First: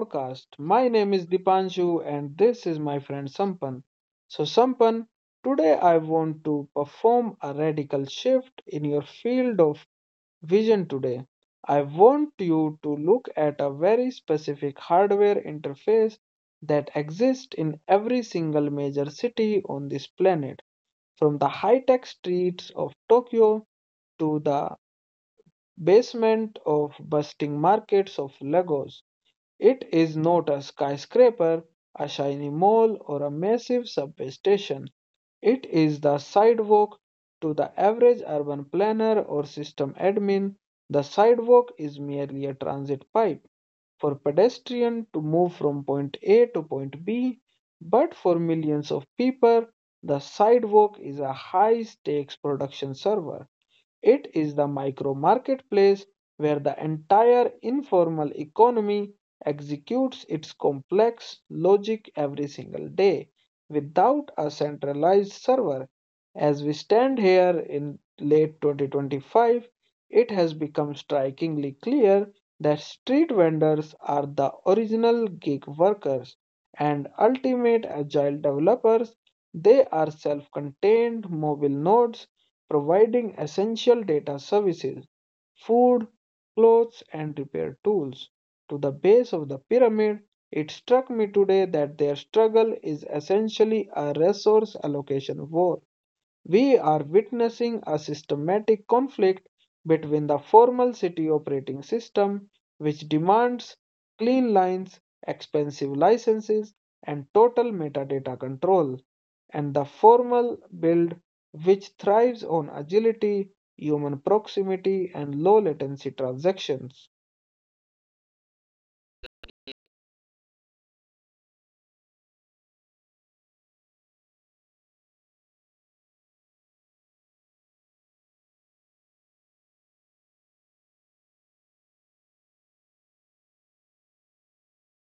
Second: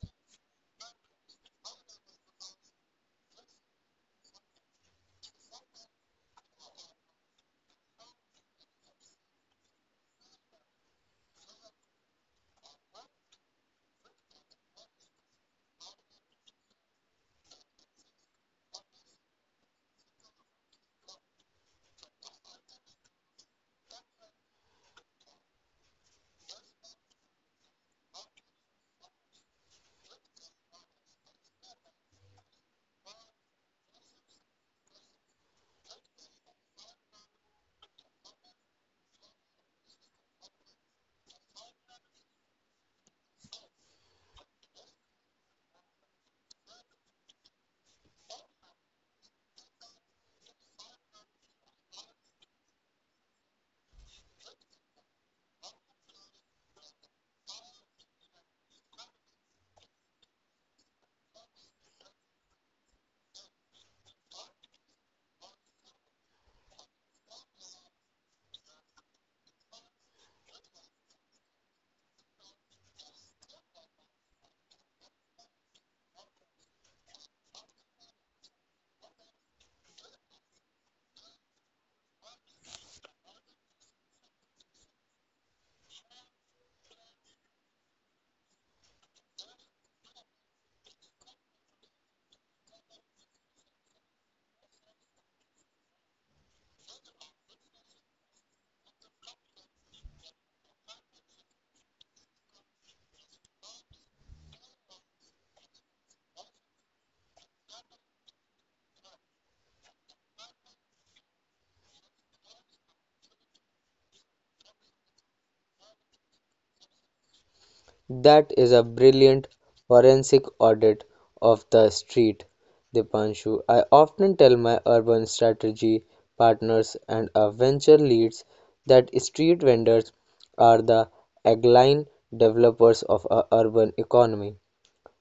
podcast. My name is Dipanshu, and this is my friend Sampan. So, Sampan, today I want to perform a radical shift in your field of vision today. I want you to look at a very specific hardware interface that exists in every single major city on this planet, from the high tech streets of Tokyo to the basement of busting markets of Lagos. It is not a skyscraper, a shiny mall, or a massive subway station. It is the sidewalk to the average urban planner or system admin. The sidewalk is merely a transit pipe for pedestrians to move from point A to point B, but for millions of people, the sidewalk is a high stakes production server. It is the micro marketplace where the entire informal economy executes its complex logic every single day without a centralized server. As we stand here in late 2025, it has become strikingly clear that street vendors are the original gig workers and ultimate agile developers. They are self contained mobile nodes providing essential data services, food, clothes, and repair tools to the base of the pyramid. It struck me today that their struggle is essentially a resource allocation war. We are witnessing a systematic conflict between the formal city operating system, which demands clean lines, expensive licenses, and total metadata control, and the formal build, which thrives on agility, human proximity, and low latency transactions. That is a brilliant forensic audit of the street, Dipanshu. I often tell my urban strategy partners and our venture leads that street vendors are the agile developers of our urban economy.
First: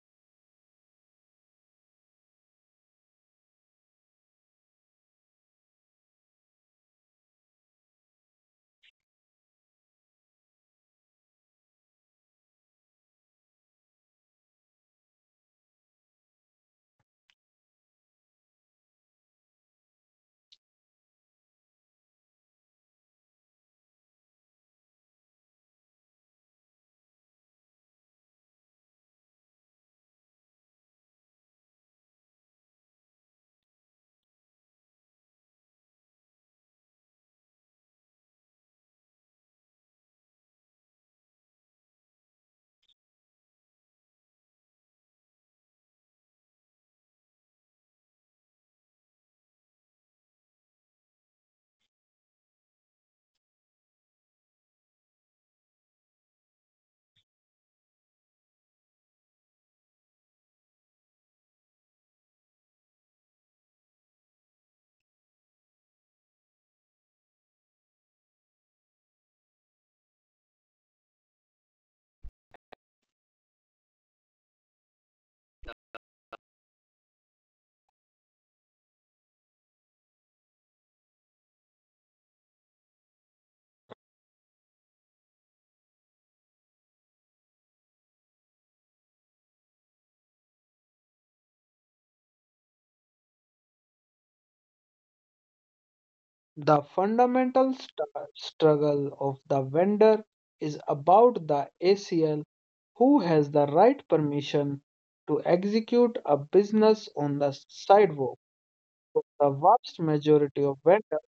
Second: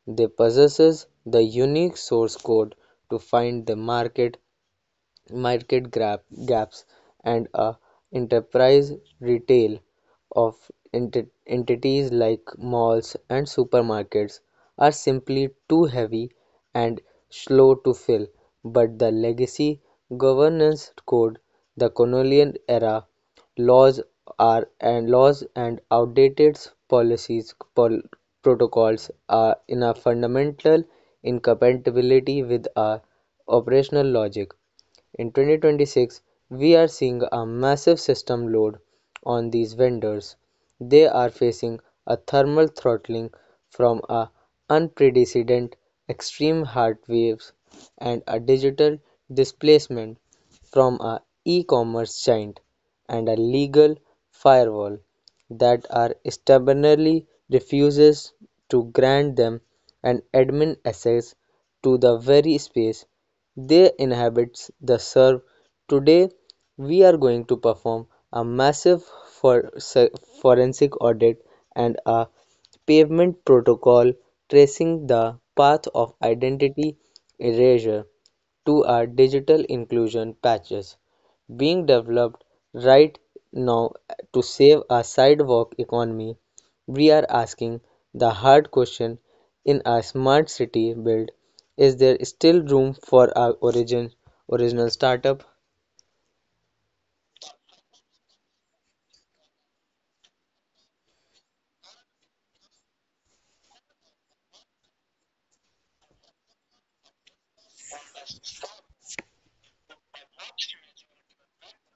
They possess the unique source code to find the market gap, gaps, and a enterprise retail of entities like malls and supermarkets are simply too heavy and slow to fill. But the legacy governance code, the colonial era laws are and laws and outdated policies protocols are in a fundamental incompatibility with our operational logic in 2026. We are seeing a massive system load on these vendors. They are facing a thermal throttling from a unprecedented extreme heat waves and a digital displacement from a e-commerce giant and a legal firewall that are stubbornly refuses to grant them an admin access to the very space they inhabit the serve. Today we are going to perform a massive for forensic audit and a pavement protocol tracing the path of identity erasure to our digital inclusion patches being developed right now to save our sidewalk economy. We are asking the hard question, in a smart city built, is there still room for a origin original startup? The fundamental struggle of the vendor is about the ACL, who has the right permission to execute a business on the sidewalk. For the vast majority of vendors,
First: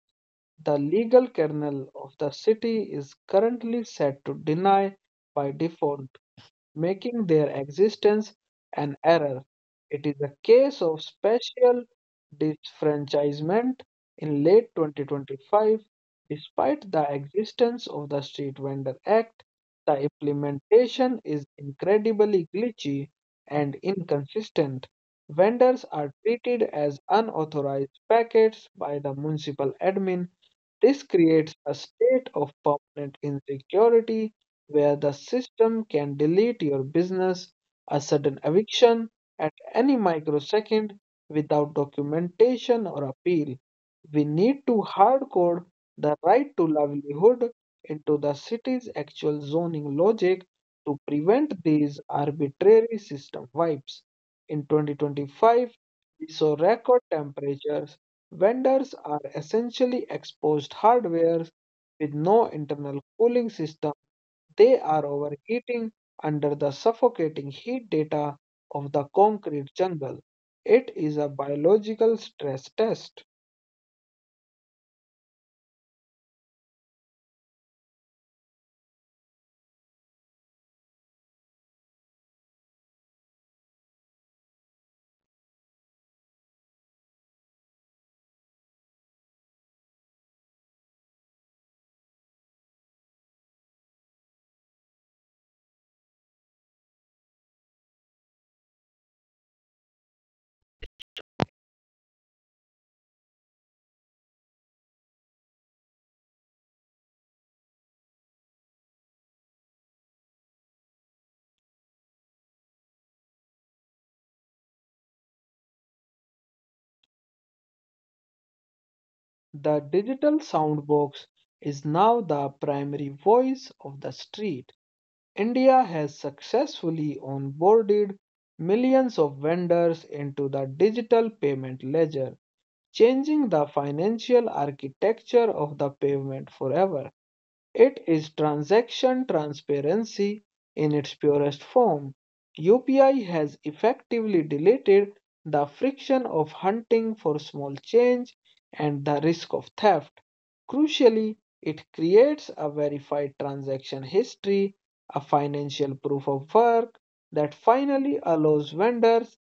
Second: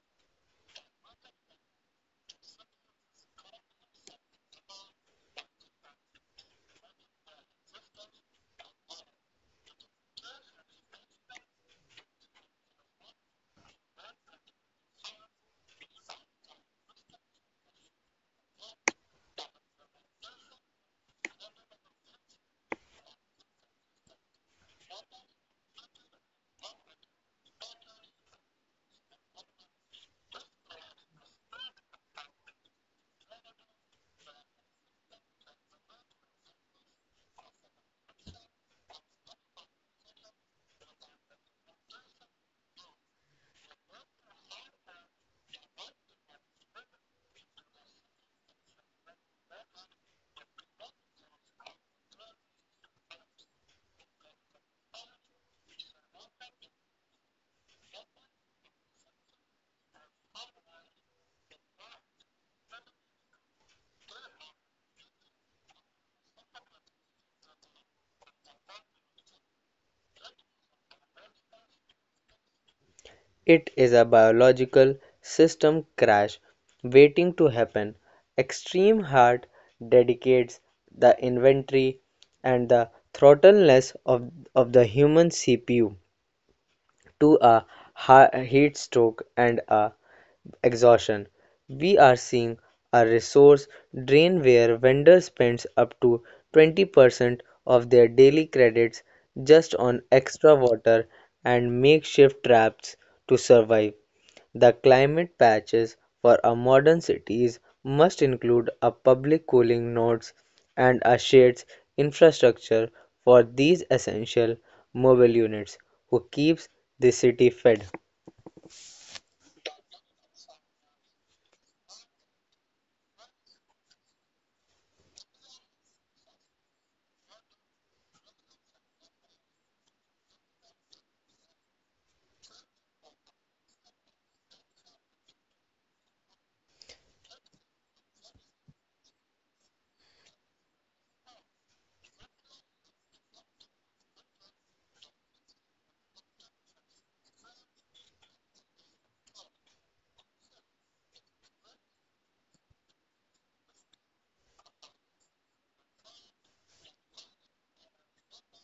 the legal kernel of the city is currently set to deny by default, making their existence an error. It is a case of special disfranchisement in late 2025. Despite the existence of the Street Vendor Act, the implementation is incredibly glitchy and inconsistent. Vendors are treated as unauthorized packets by the municipal admin. This creates a state of permanent insecurity where the system can delete your business, a sudden eviction at any microsecond, without documentation or appeal. We need to hardcode the right to livelihood into the city's actual zoning logic to prevent these arbitrary system wipes. In 2025, we saw record temperatures. Vendors are essentially exposed hardware with no internal cooling system. They are overheating under the suffocating heat data of the concrete jungle. It is a biological stress test. It is a biological system crash waiting to happen. Extreme heart dedicates the inventory and the throttleness of the human CPU to a heat stroke and a exhaustion. We are seeing a resource drain where vendors spends up to 20% of their daily credits just on extra water and makeshift traps to survive. The climate patches for a modern cities must include a public cooling nodes and a shades infrastructure for these essential mobile units who keeps the city fed. The digital sound box is now the primary voice of the street. India has successfully onboarded millions of vendors into the digital payment ledger, changing the financial architecture of the pavement forever. It is transaction transparency in its purest form. UPI has effectively deleted the friction of hunting for small change and the risk of theft. Crucially, it creates a verified transaction history, a financial proof of work that finally allows vendors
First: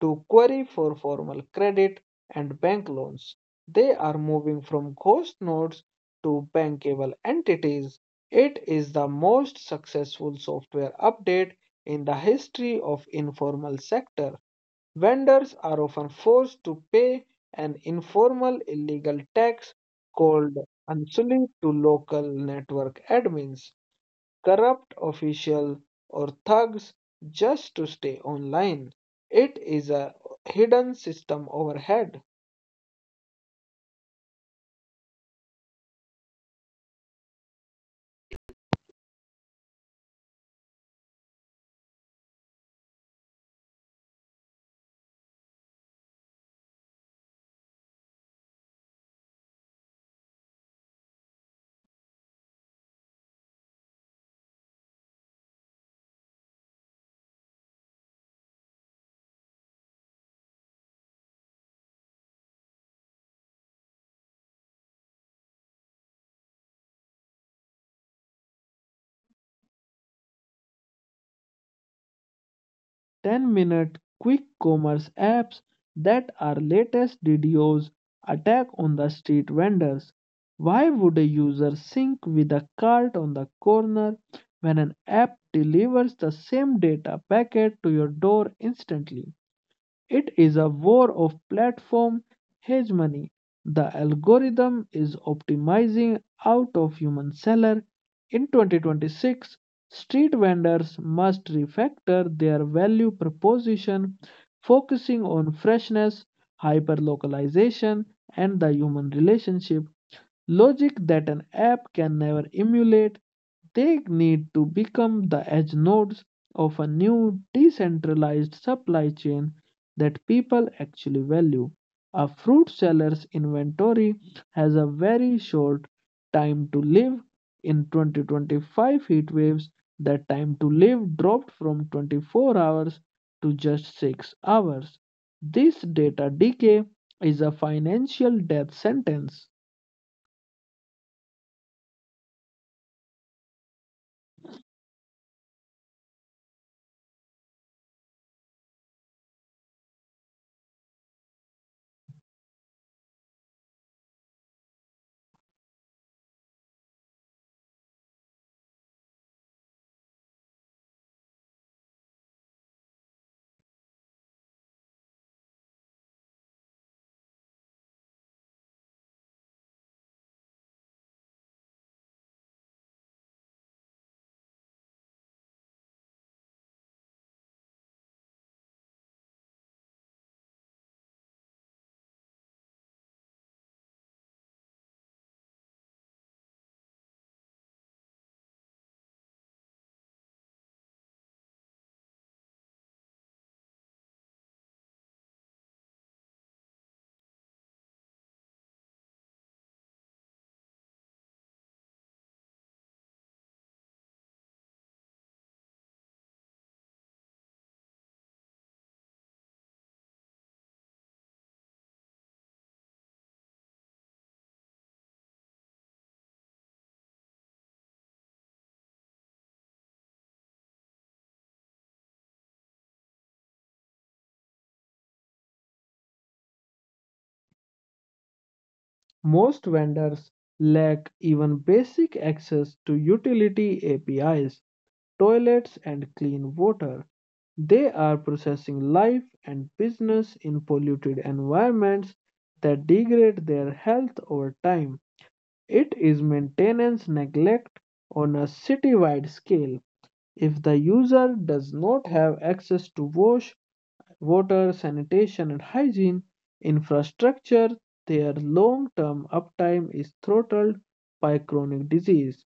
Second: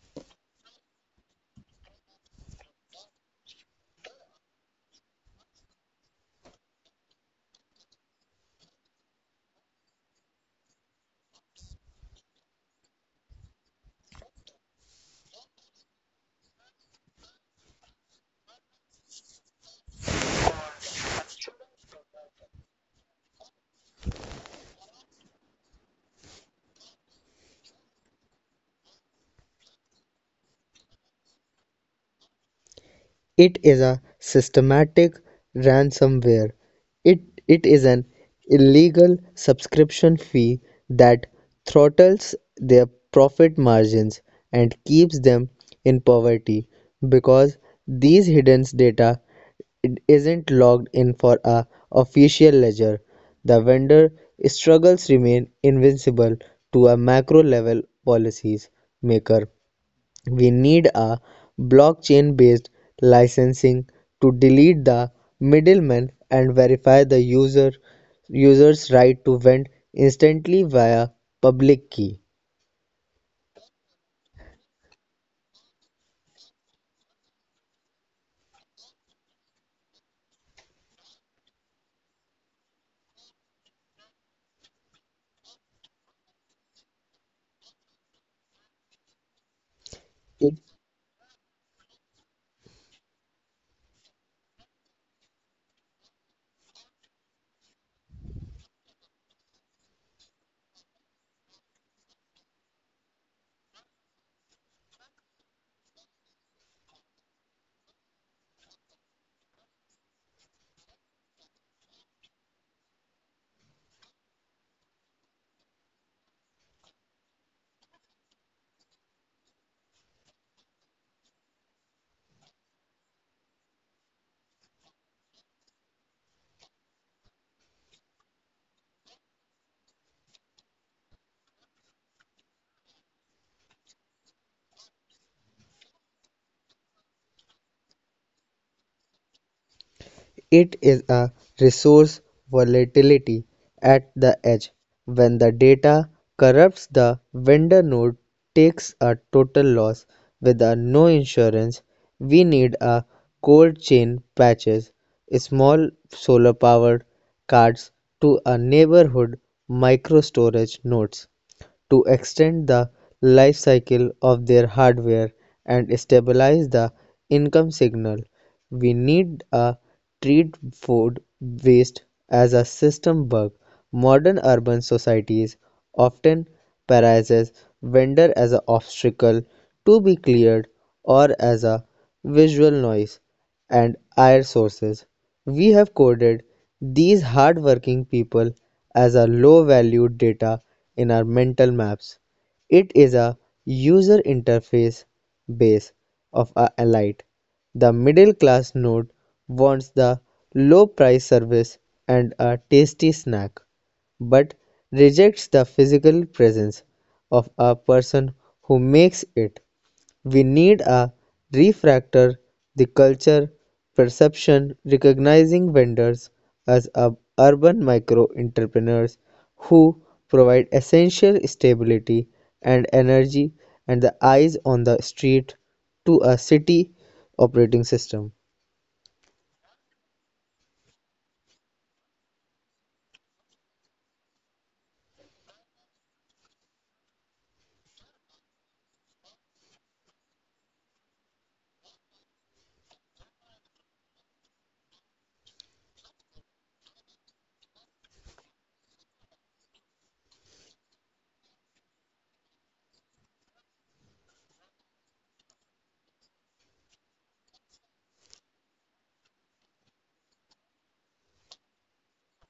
to query for formal credit and bank loans. They are moving from ghost nodes to bankable entities. It is the most successful software update in the history of informal sector. Vendors are often forced to pay an informal illegal tax called unsuli to local network admins, corrupt officials, or thugs just to stay online. It is a hidden system overhead. It is a systematic ransomware. It, it is an illegal subscription fee that throttles their profit margins and keeps them in poverty because these hidden data isn't logged in for a official ledger. The vendor struggles remain invincible to a macro level policies maker. We need a blockchain based licensing to delete the middleman and verify the user's right to vend instantly via public key. 10-minute quick commerce apps that are latest videos attack on the street vendors. Why would a user sync with a cart on the corner when an app delivers the same data packet to your door instantly? It is a war of platform hegemony. The algorithm is optimizing out of human seller. In 2026, street vendors must refactor their value proposition, focusing on freshness, hyperlocalization, and the human relationship logic that an app can never emulate. They need to become the edge nodes of a new decentralized supply chain that people actually value. A fruit seller's inventory has a very short time to live. In 2025 heat waves, that time to live dropped from 24 hours to just 6 hours. This data decay is a financial death sentence. It is a resource volatility at the edge. When the data corrupts, the vendor node takes a total loss. With a no insurance, we need a cold chain patches, small solar powered cards to a neighborhood micro storage nodes to extend the life cycle of their hardware and stabilize the income signal. We need a treat food waste as a system bug. Modern urban societies often paralyzes vendor as an obstacle to be cleared or as a visual noise and air sources. We have coded these hardworking people as a low-value data in our mental maps. It is a user interface base of a elite. The middle class node wants the low price service and a tasty snack, but rejects the physical presence of a person who makes it. We need a refractor, the culture perception recognizing vendors as a- urban micro entrepreneurs who provide essential stability and energy and the eyes on the street to a city operating system. Most vendors lack even basic access to utility APIs, toilets, and clean water. They are processing life and business in polluted environments that degrade their health over time. It is maintenance neglect on a citywide scale. If the user does not have access to wash water, sanitation and hygiene, infrastructure, their long-term uptime is throttled by chronic disease.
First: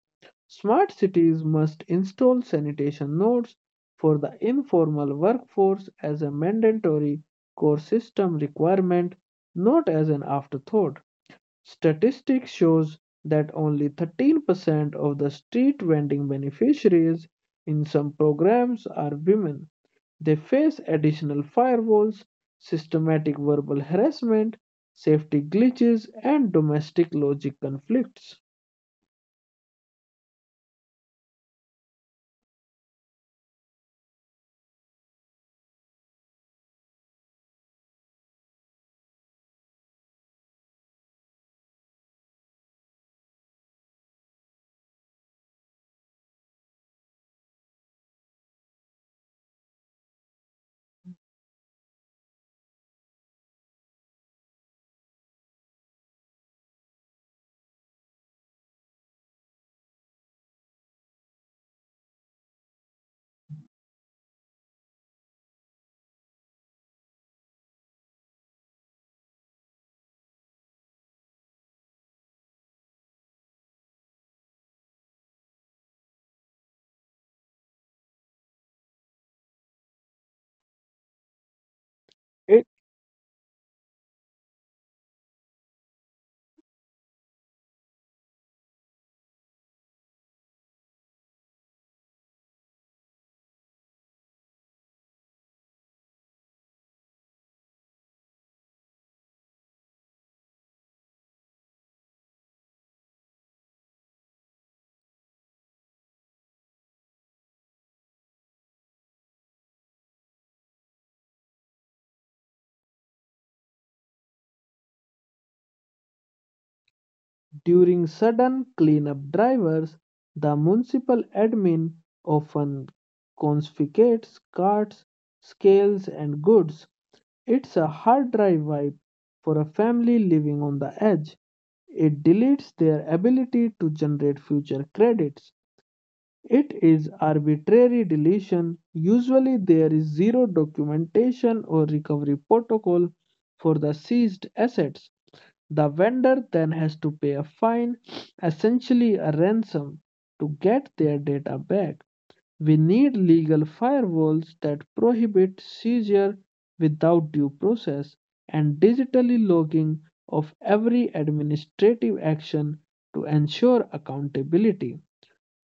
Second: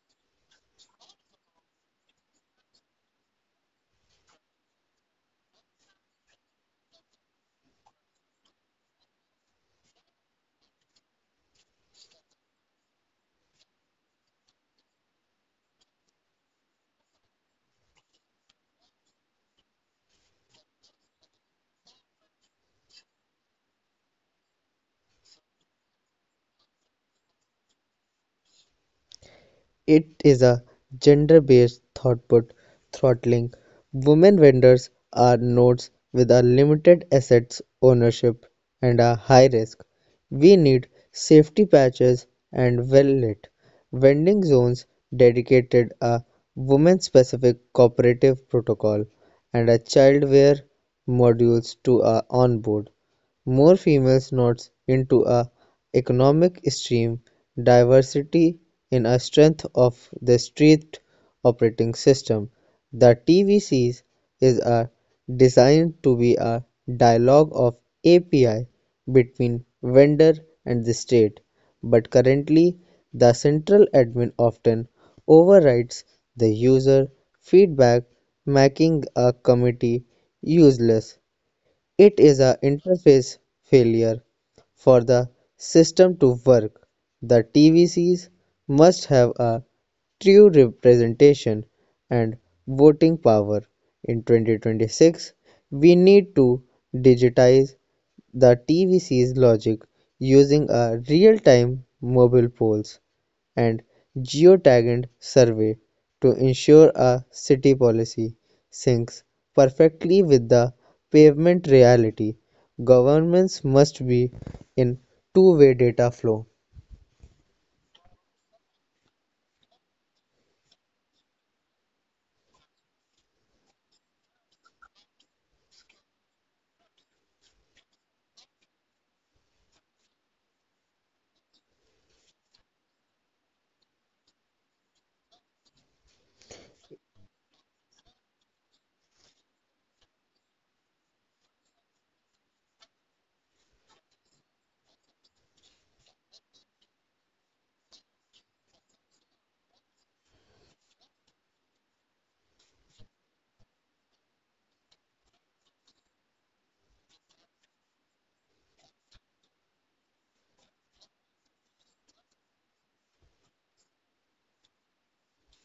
Smart cities must install sanitation nodes for the informal workforce as a mandatory core system requirement, not as an afterthought. Statistics shows that only 13% of the street vending beneficiaries in some programs are women. They face additional firewalls, systematic verbal harassment, safety glitches, and domestic logic conflicts. It is a gender-based throughput throttling. Women vendors are nodes with a limited assets ownership and a high risk. We need safety patches and well-lit vending zones, dedicated a women-specific cooperative protocol and a childware modules to a onboard. More females nodes into a economic stream diversity in a strength of the strict operating system. The TVCs is are designed to be a dialogue of API between vendor and the state, but currently the central admin often overrides the user feedback, making a committee useless. It is a It interface failure for the system to work. The TVCs must have a true representation and voting power. In 2026, we need to digitize the TVC's logic using a real-time mobile polls and geotagged survey to ensure a city policy syncs perfectly with the pavement reality. Governments must be in two-way data flow. during sudden cleanup drivers, the municipal admin often confiscates carts, scales, and goods. It's a hard drive wipe for a family living on the edge. It deletes their ability to generate future credits. It is arbitrary deletion. Usually, there is zero documentation or recovery protocol for the seized assets. The vendor then has to pay a fine, essentially a ransom, to get their data back. We need legal firewalls that prohibit seizure without due process and digitally logging of every administrative action to ensure accountability.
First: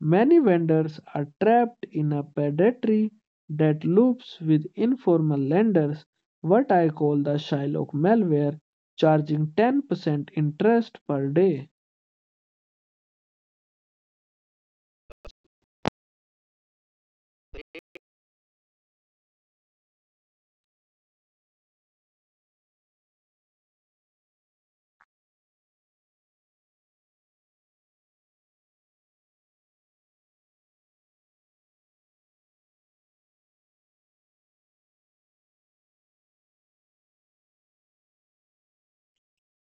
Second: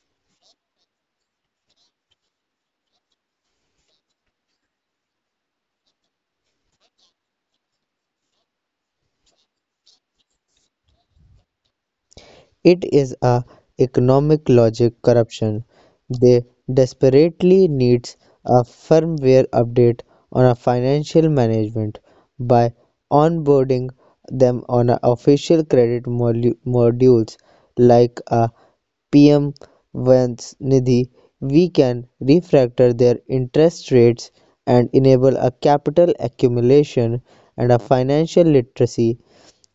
Many vendors are trapped in a predatory that loops with informal lenders, what I call the Shylock malware, charging 10% interest per day. It is a economic logic corruption. They desperately needs a firmware update on a financial management by onboarding them on a official credit modules like a PM Nidhi. We can refactor their interest rates and enable a capital accumulation, and a financial literacy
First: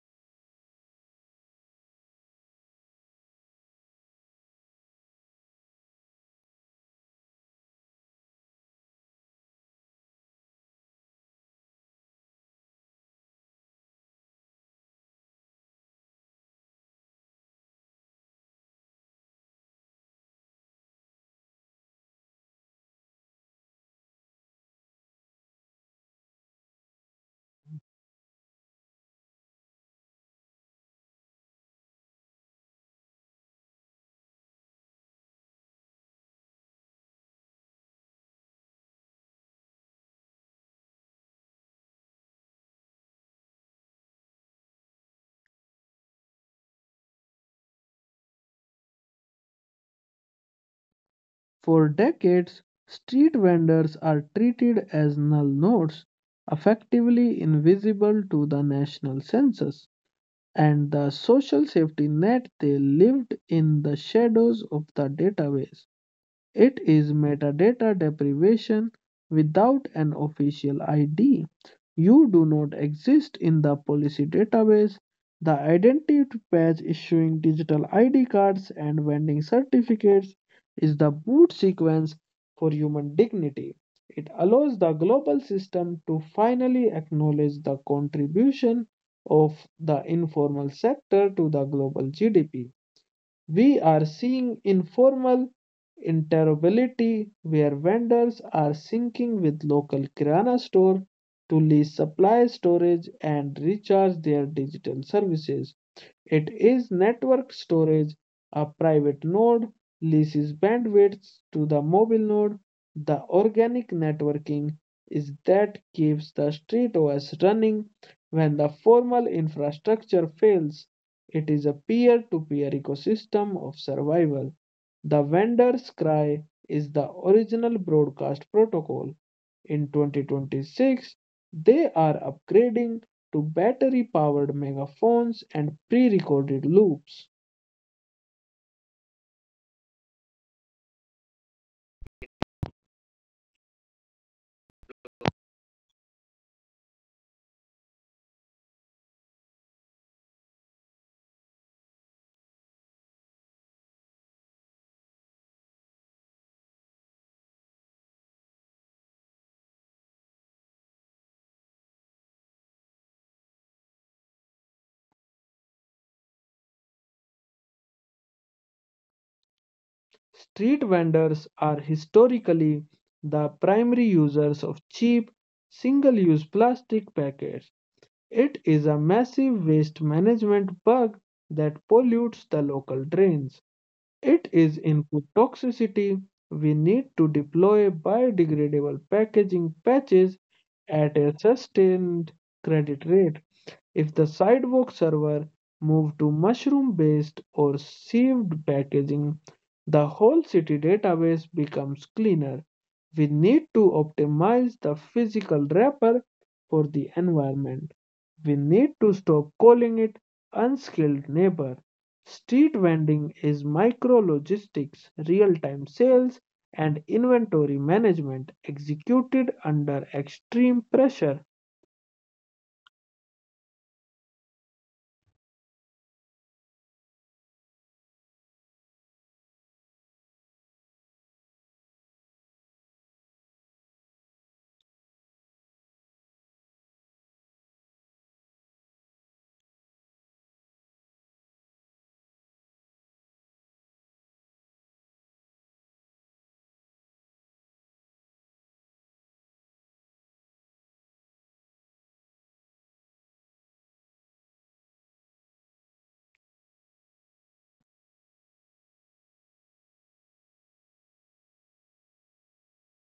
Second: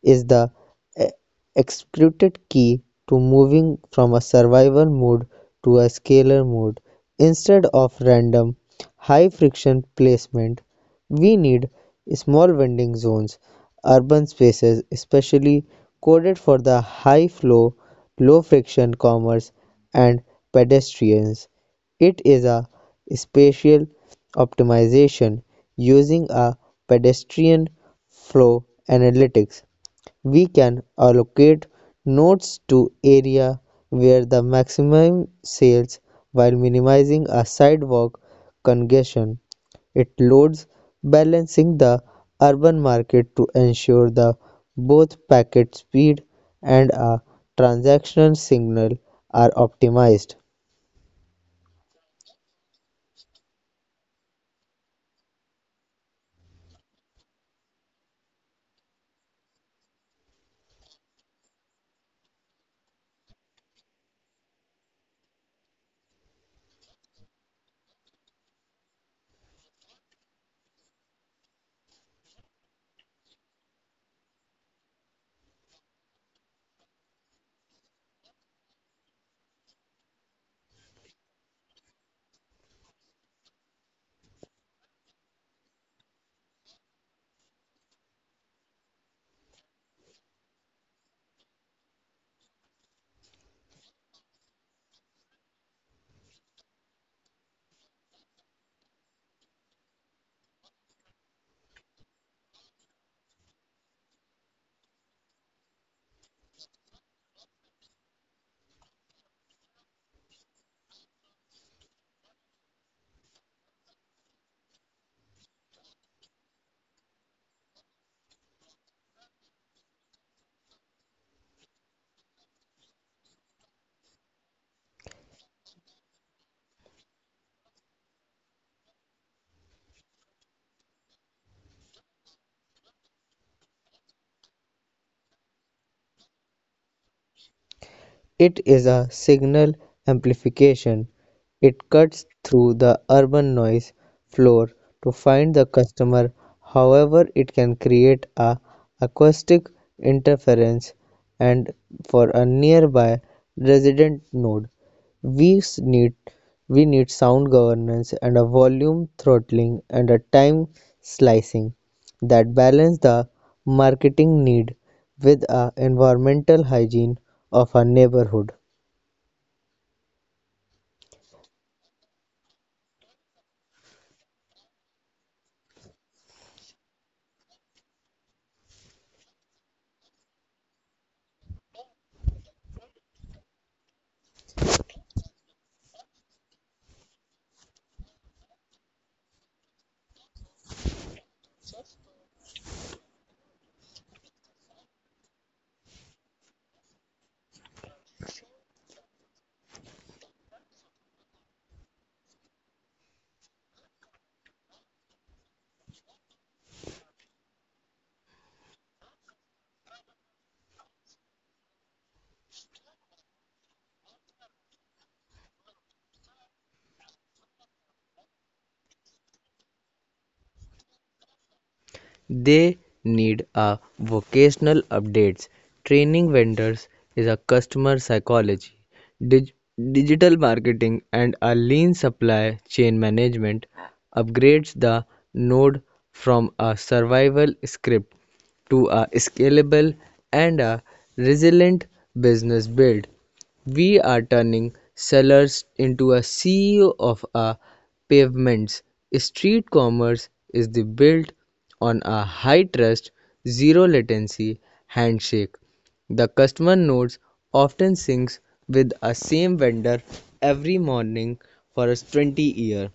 is the e- explicit key to moving from a survival mode to a scalar mode. Instead of random high friction placement, we need small vending zones, urban spaces especially coded for the high flow, low friction commerce and pedestrians. It is a spatial optimization. Using a pedestrian flow analytics, we can allocate nodes to area where the maximum sales while minimizing a sidewalk congestion. It loads balancing the urban market to ensure the both packet speed and a transaction signal are optimized. For decades, street vendors are treated as null nodes, effectively invisible to the national census and the social safety net. They lived in the shadows of the database. It is metadata deprivation without an official ID. You do not exist in the policy database. The identity patch issuing digital ID cards and vending certificates is the boot sequence for human dignity. It allows the global system to finally acknowledge the contribution of the informal sector to the global GDP. We are seeing informal interoperability where vendors are syncing with local kirana store to lease supply storage and recharge their digital services. It is network storage. A private node leases bandwidth to the mobile node. The organic networking is that keeps the street running when the formal infrastructure fails. It is a peer-to-peer ecosystem of survival. The vendor's cry is the original broadcast protocol. In 2026, they are upgrading to battery powered megaphones and pre recorded loops. It is a signal amplification. It cuts through the urban noise floor to find the customer, however it can create a acoustic interference and for a nearby resident node. We s- need we need sound governance and a volume throttling and a time slicing that balance the marketing need with a environmental hygiene of a neighborhood. Street vendors are historically the primary users of cheap, single use plastic packets. It is a massive waste management bug that pollutes the local drains. It is input toxicity. We need to deploy biodegradable packaging patches at a sustained credit rate. If the sidewalk server moved to mushroom-based or sieved packaging, the whole city database becomes cleaner. We need to optimize the physical wrapper for the environment. We need to stop calling it unskilled neighbor. Street vending is micro logistics, real time sales, and inventory management executed under extreme pressure. They need a vocational updates. Training vendors is a customer psychology, dig- digital marketing, and a lean supply chain management upgrades the node from a survival script to a scalable and a resilient business build. We are turning cellars into a sea of a pavements. Street commerce is the built on a high trust, zero latency handshake. The customer notes often syncs with a same vendor every morning for a 20 year.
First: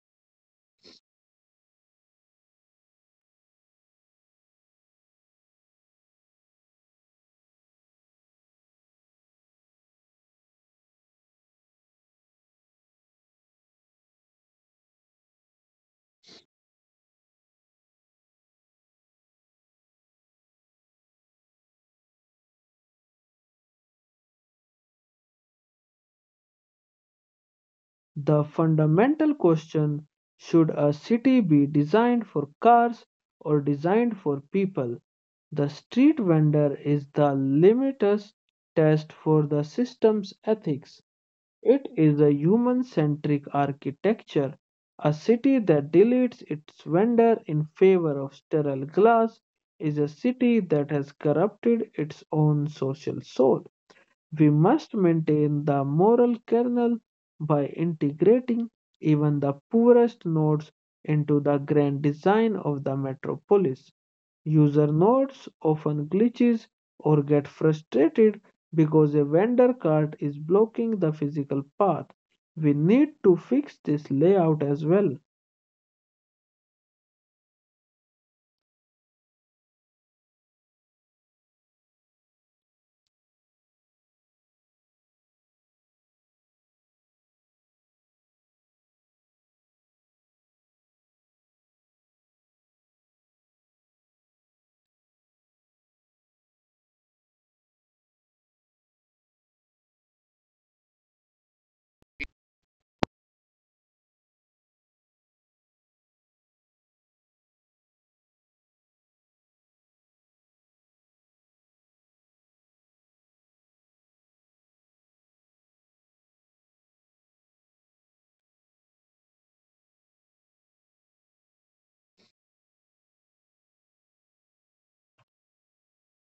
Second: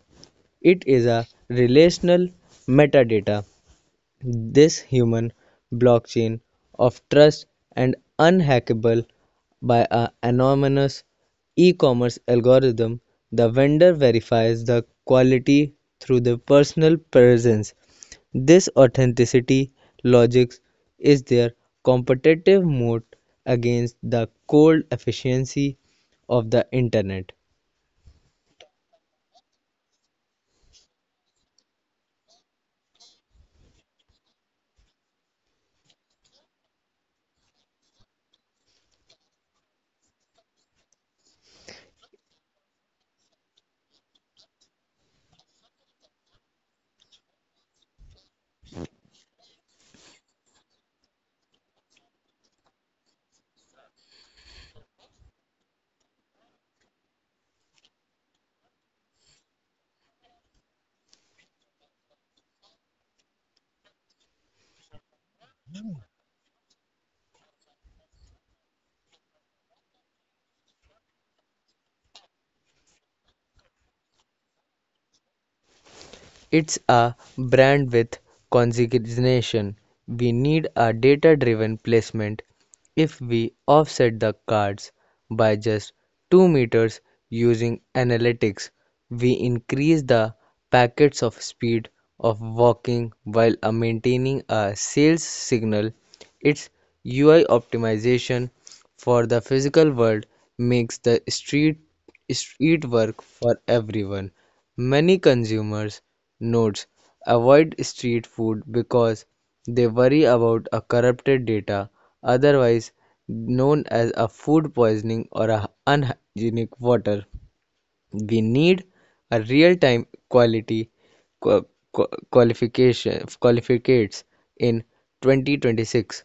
It is a relational metadata, this human blockchain of trust and unhackable by an anonymous e-commerce algorithm. The vendor verifies the quality through the personal presence. This authenticity logic is their competitive moat against the cold efficiency of the internet. The fundamental question, should a city be designed for cars or designed for people? The street vendor is the limitless test for the system's ethics. It is a human centric architecture. A city that deletes its vendor in favor of sterile glass is a city that has corrupted its own social soul. We must maintain the moral kernel by integrating even the poorest nodes into the grand design of the metropolis. User nodes often glitches or get frustrated because a vendor cart is blocking the physical path. We need to fix this layout as well. It's a brand with consignation. We need a data driven placement. If we offset the cards by just 2 meters using analytics, we increase the packets of speed of walking while maintaining a sales signal. Its UI optimization for the physical world makes the street work for everyone. Many consumers notes avoid street food because they worry about a corrupted data, otherwise known as a food poisoning or a unhygienic water. We need a real-time quality qua- qua- qualification qualificates in 2026.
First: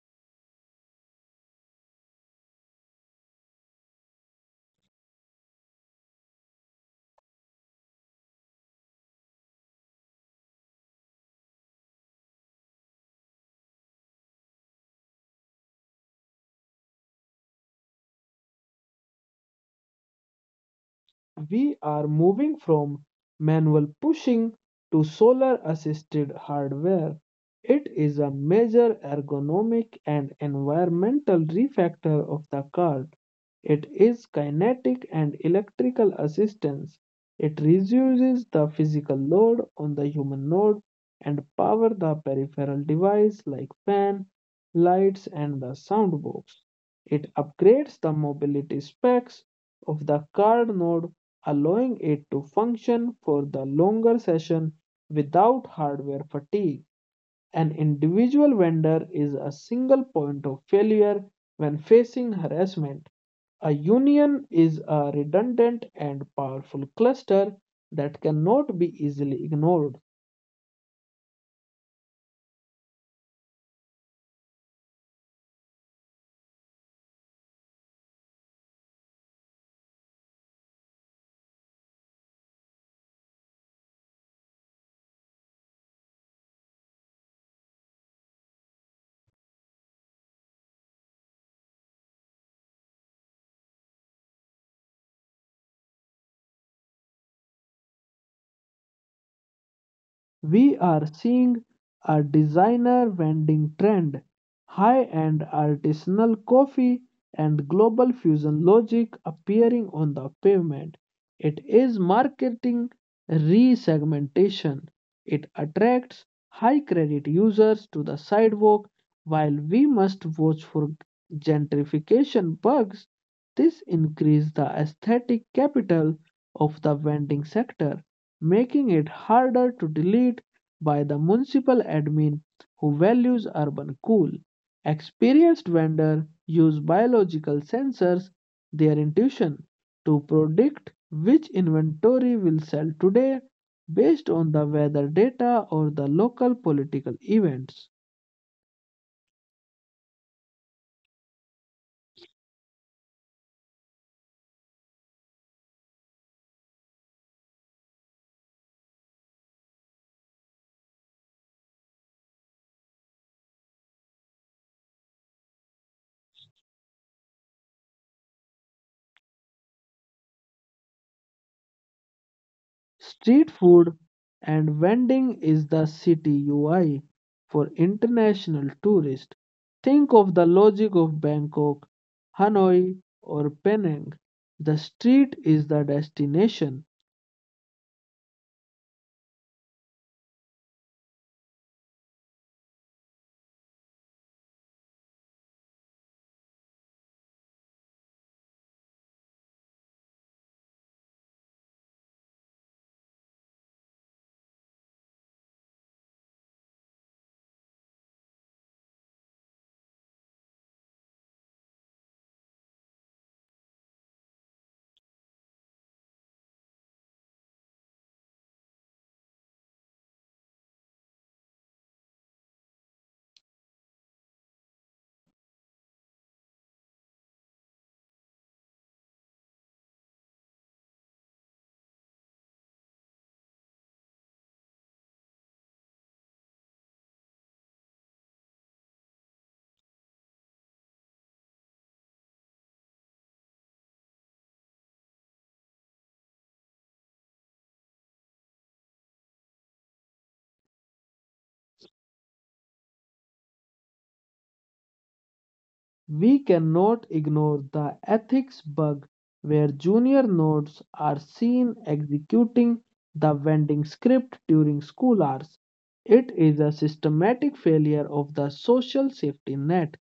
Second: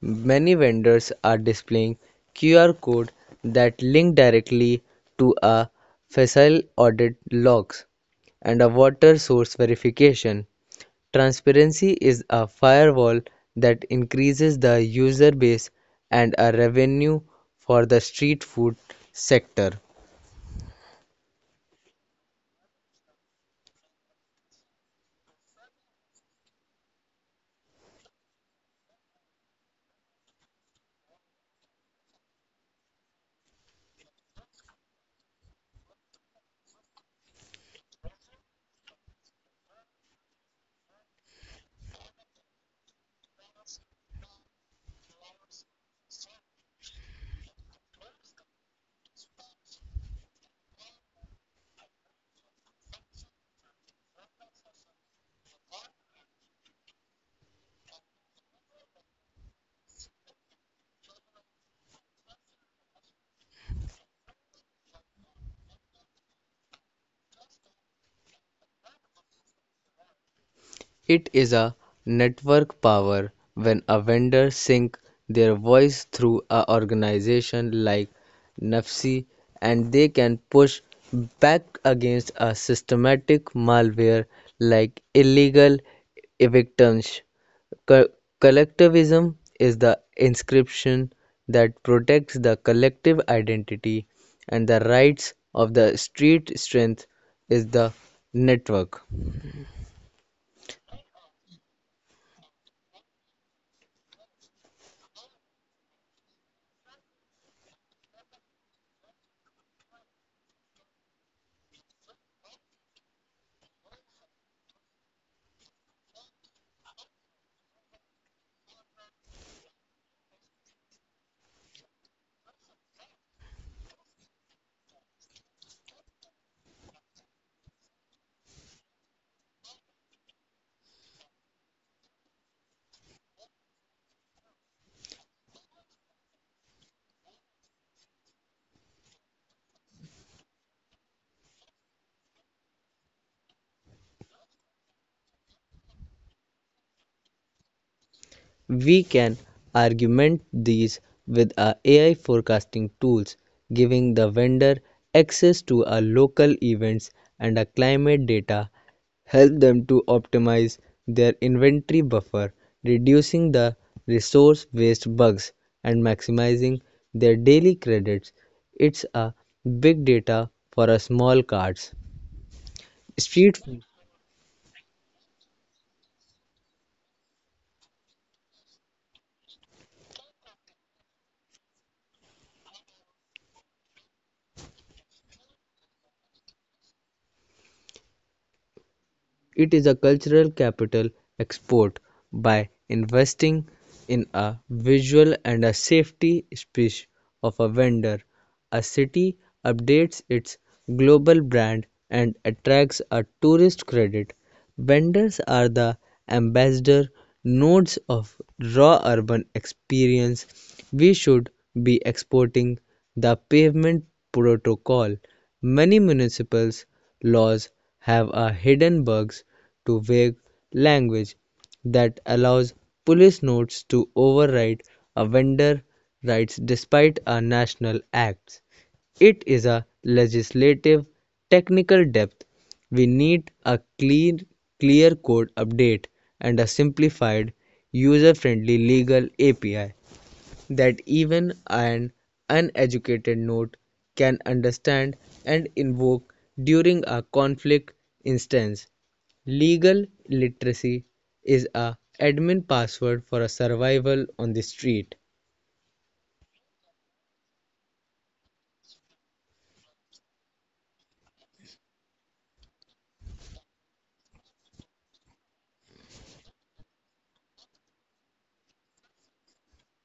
Many vendors are displaying qr code that link directly to a facile audit logs and a water source verification. Transparency is a firewall that increases the user base and a revenue for the street food sector. We are moving from manual pushing to solar assisted hardware. It is a major ergonomic and environmental refactor of the car. It is kinetic and electrical assistance. It reduces the physical load on the human node and power the peripheral device like fan, lights, and the sound box. It upgrades the mobility specs of the card node, allowing it to function for the longer session without hardware fatigue. An individual vendor is a single point of failure when facing harassment. A union is a redundant and powerful cluster that cannot be easily ignored. It is a network power. When a vendor sync their voice through a organization like Nafsi, and they can push back against a systematic malware like illegal evictions. Co- Collectivism is the inscription that protects the collective identity and the rights of the street. Strength is the network. We are seeing a designer vending trend, high-end artisanal coffee, and global fusion logic appearing on the pavement. It is marketing resegmentation. It attracts high credit users to the sidewalk while we must watch for gentrification bugs. This increases the aesthetic capital of the vending sector, making it harder to delete by the municipal admin who values urban cool. Experienced vendors use biological sensors, their intuition, to predict which inventory will sell today based on the weather data or the local political events. We can augment these with our AI forecasting tools, giving the vendor access to our local events and our climate data, help them to optimize their inventory buffer, reducing the resource waste bugs and maximizing their daily credits. It's a big data for a small cards. Street Street food. food and vending is the city UI for international tourists. Think of the logic of Bangkok, Hanoi, or Penang. The street is the destination. It is a cultural capital export. By investing in a visual and a safety speech of a vendor, a city updates its global brand and attracts a tourist credit. Vendors are the ambassador nodes of raw urban experience. We should be exporting the pavement protocol. Many municipals laws have a hidden bugs to vague language that allows police notes to override a vendor rights despite a national acts. It is a legislative technical depth. We need a clean, clear code update and a simplified, user friendly legal API that even an uneducated note can understand and invoke during a conflict instance. Legal literacy is a admin password for a survival on the street. We cannot ignore the ethics bug where junior nodes are seen executing the vending script during school hours. It is a systematic failure of the social safety net.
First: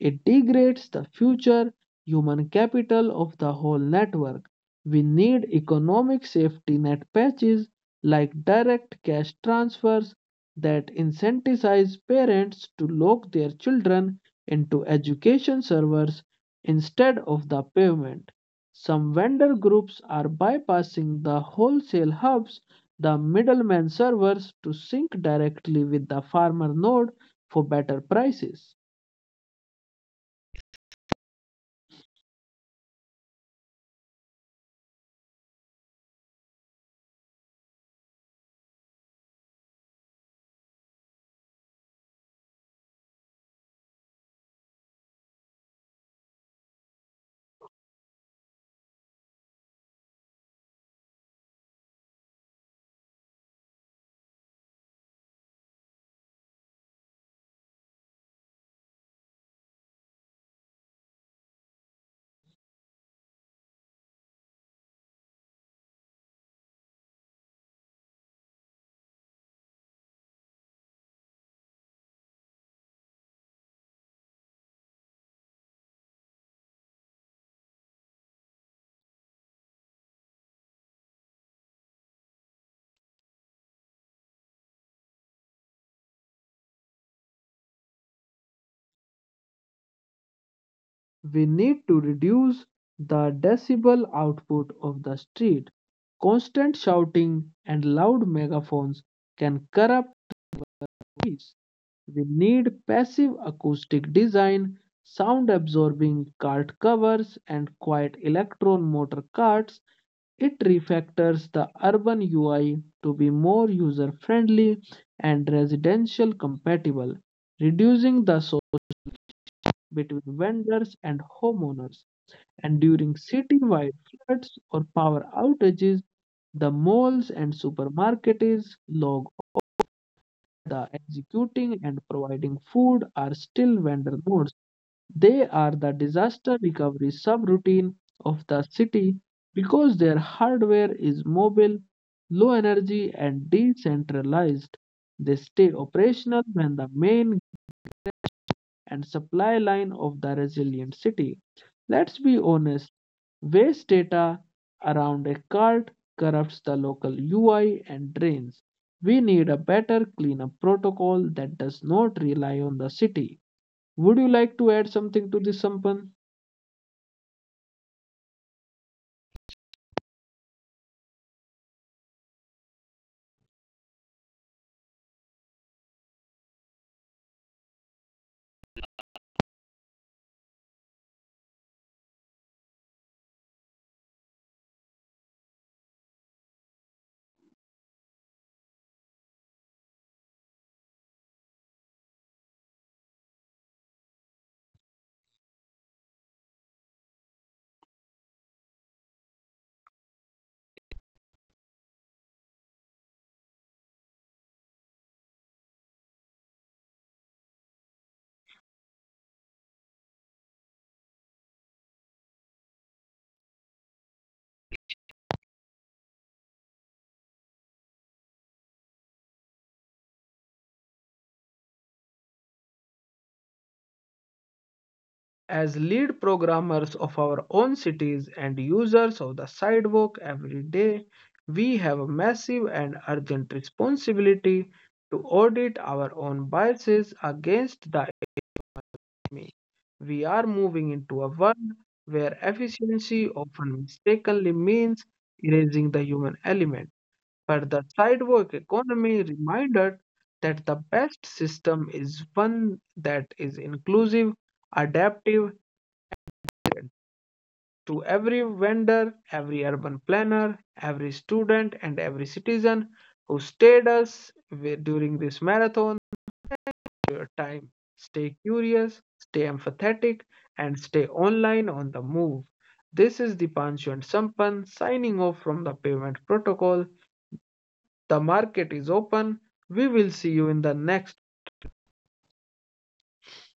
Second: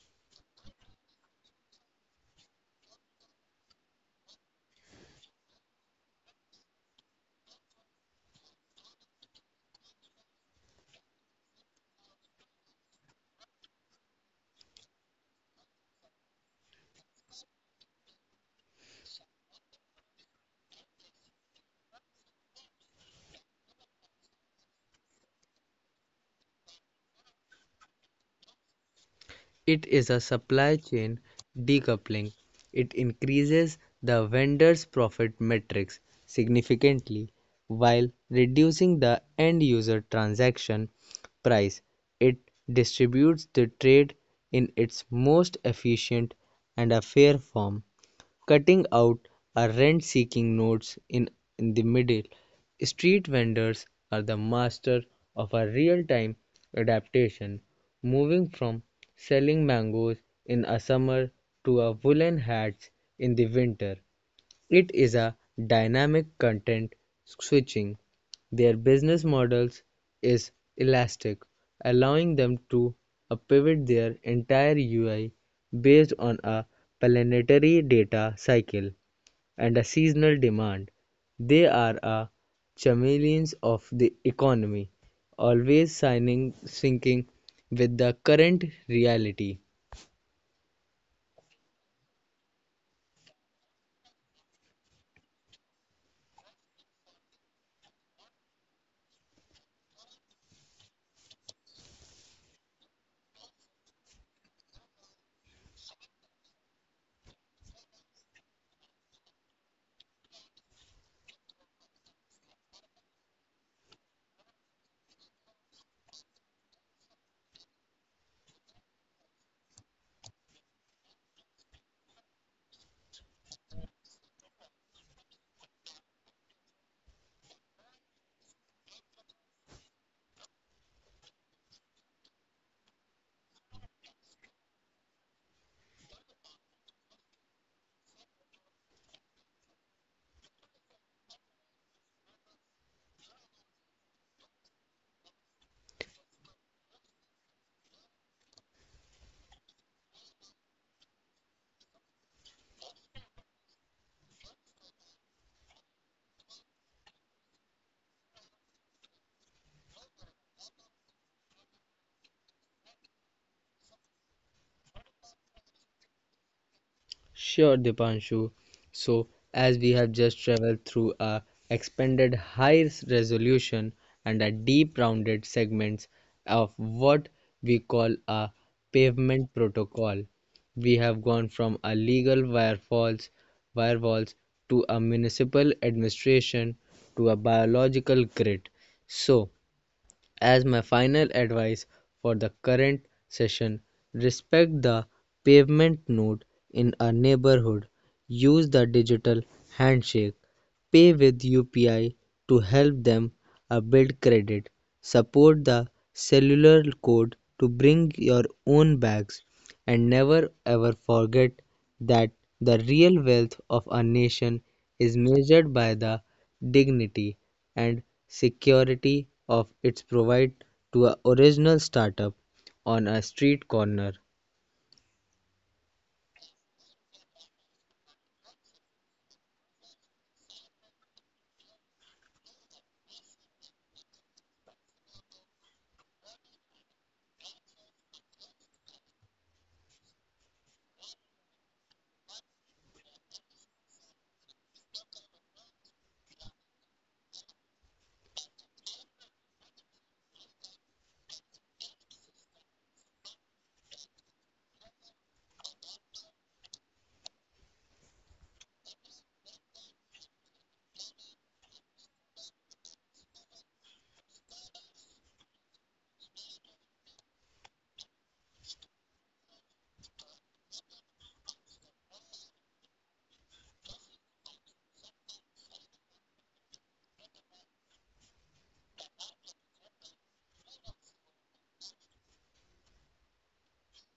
It degrades the future human capital of the whole network. We need economic safety net patches like direct cash transfers that incentivize parents to lock their children into education servers instead of the pavement. Some vendor groups are bypassing the wholesale hubs, the middleman servers, to sync directly with the farmer node for better prices. It is a supply chain decoupling. It increases the vendor's profit metrics significantly while reducing the end user transaction price. It distributes the trade in its most efficient and a fair form, cutting out are rent seeking nodes in the middle. Street vendors are the master of a real time adaptation, moving from selling mangoes in a summer to a woolen hats in the winter. It is a dynamic content switching. Their business models is elastic, allowing them to pivot their entire UI based on a planetary data cycle and a seasonal demand. They are a chameleons of the economy, always signing syncing with the current reality. We need to reduce the decibel output of the street. Constant shouting and loud megaphones can corrupt voice. We need passive acoustic design, sound absorbing cart covers, and quiet electron motor carts. It refactors the urban UI to be more user friendly and residential compatible, reducing the social between vendors and homeowners. And during citywide floods or power outages, the malls and supermarkets log the executing and providing food are still vendor modes. They are the disaster recovery subroutine of the city because their hardware is mobile, low energy, and decentralized. They stay operational when the main and supply line of the resilient city. Let's be honest, waste data around a cart corrupts the local UI and drains. We need a better cleanup protocol that does not rely on the city. Would you like to add something to this, Sampan? Sure, Dipanshu. So, as we have just traveled through a expanded high resolution and a deep rounded segments of what we call a pavement protocol, we have gone from a legal firewalls to a municipal administration to a biological grid. So, as my final advice for the current session, respect the pavement node in a neighborhood. Use the digital handshake. Pay with UPI to help them build credit. Support the cellular code to bring your own bags. And never ever forget that the real wealth of a nation is measured by the dignity and security of its provide to a original startup on a street corner. As lead programmers of our own cities and users of the sidewalk every day, we have a massive and urgent responsibility to audit our own biases against the like me. We are moving into a world where efficiency often mistakenly means erasing the human element. But the sidewalk economy reminded that the best system is one that is inclusive, adaptive to every vendor, every urban planner, every student, and every citizen who stayed us during this marathon. Your time. Stay curious, stay empathetic, and stay online on the move. This is Dipanshu and Sampan signing off from the payment protocol. The market is open. We will see you in the next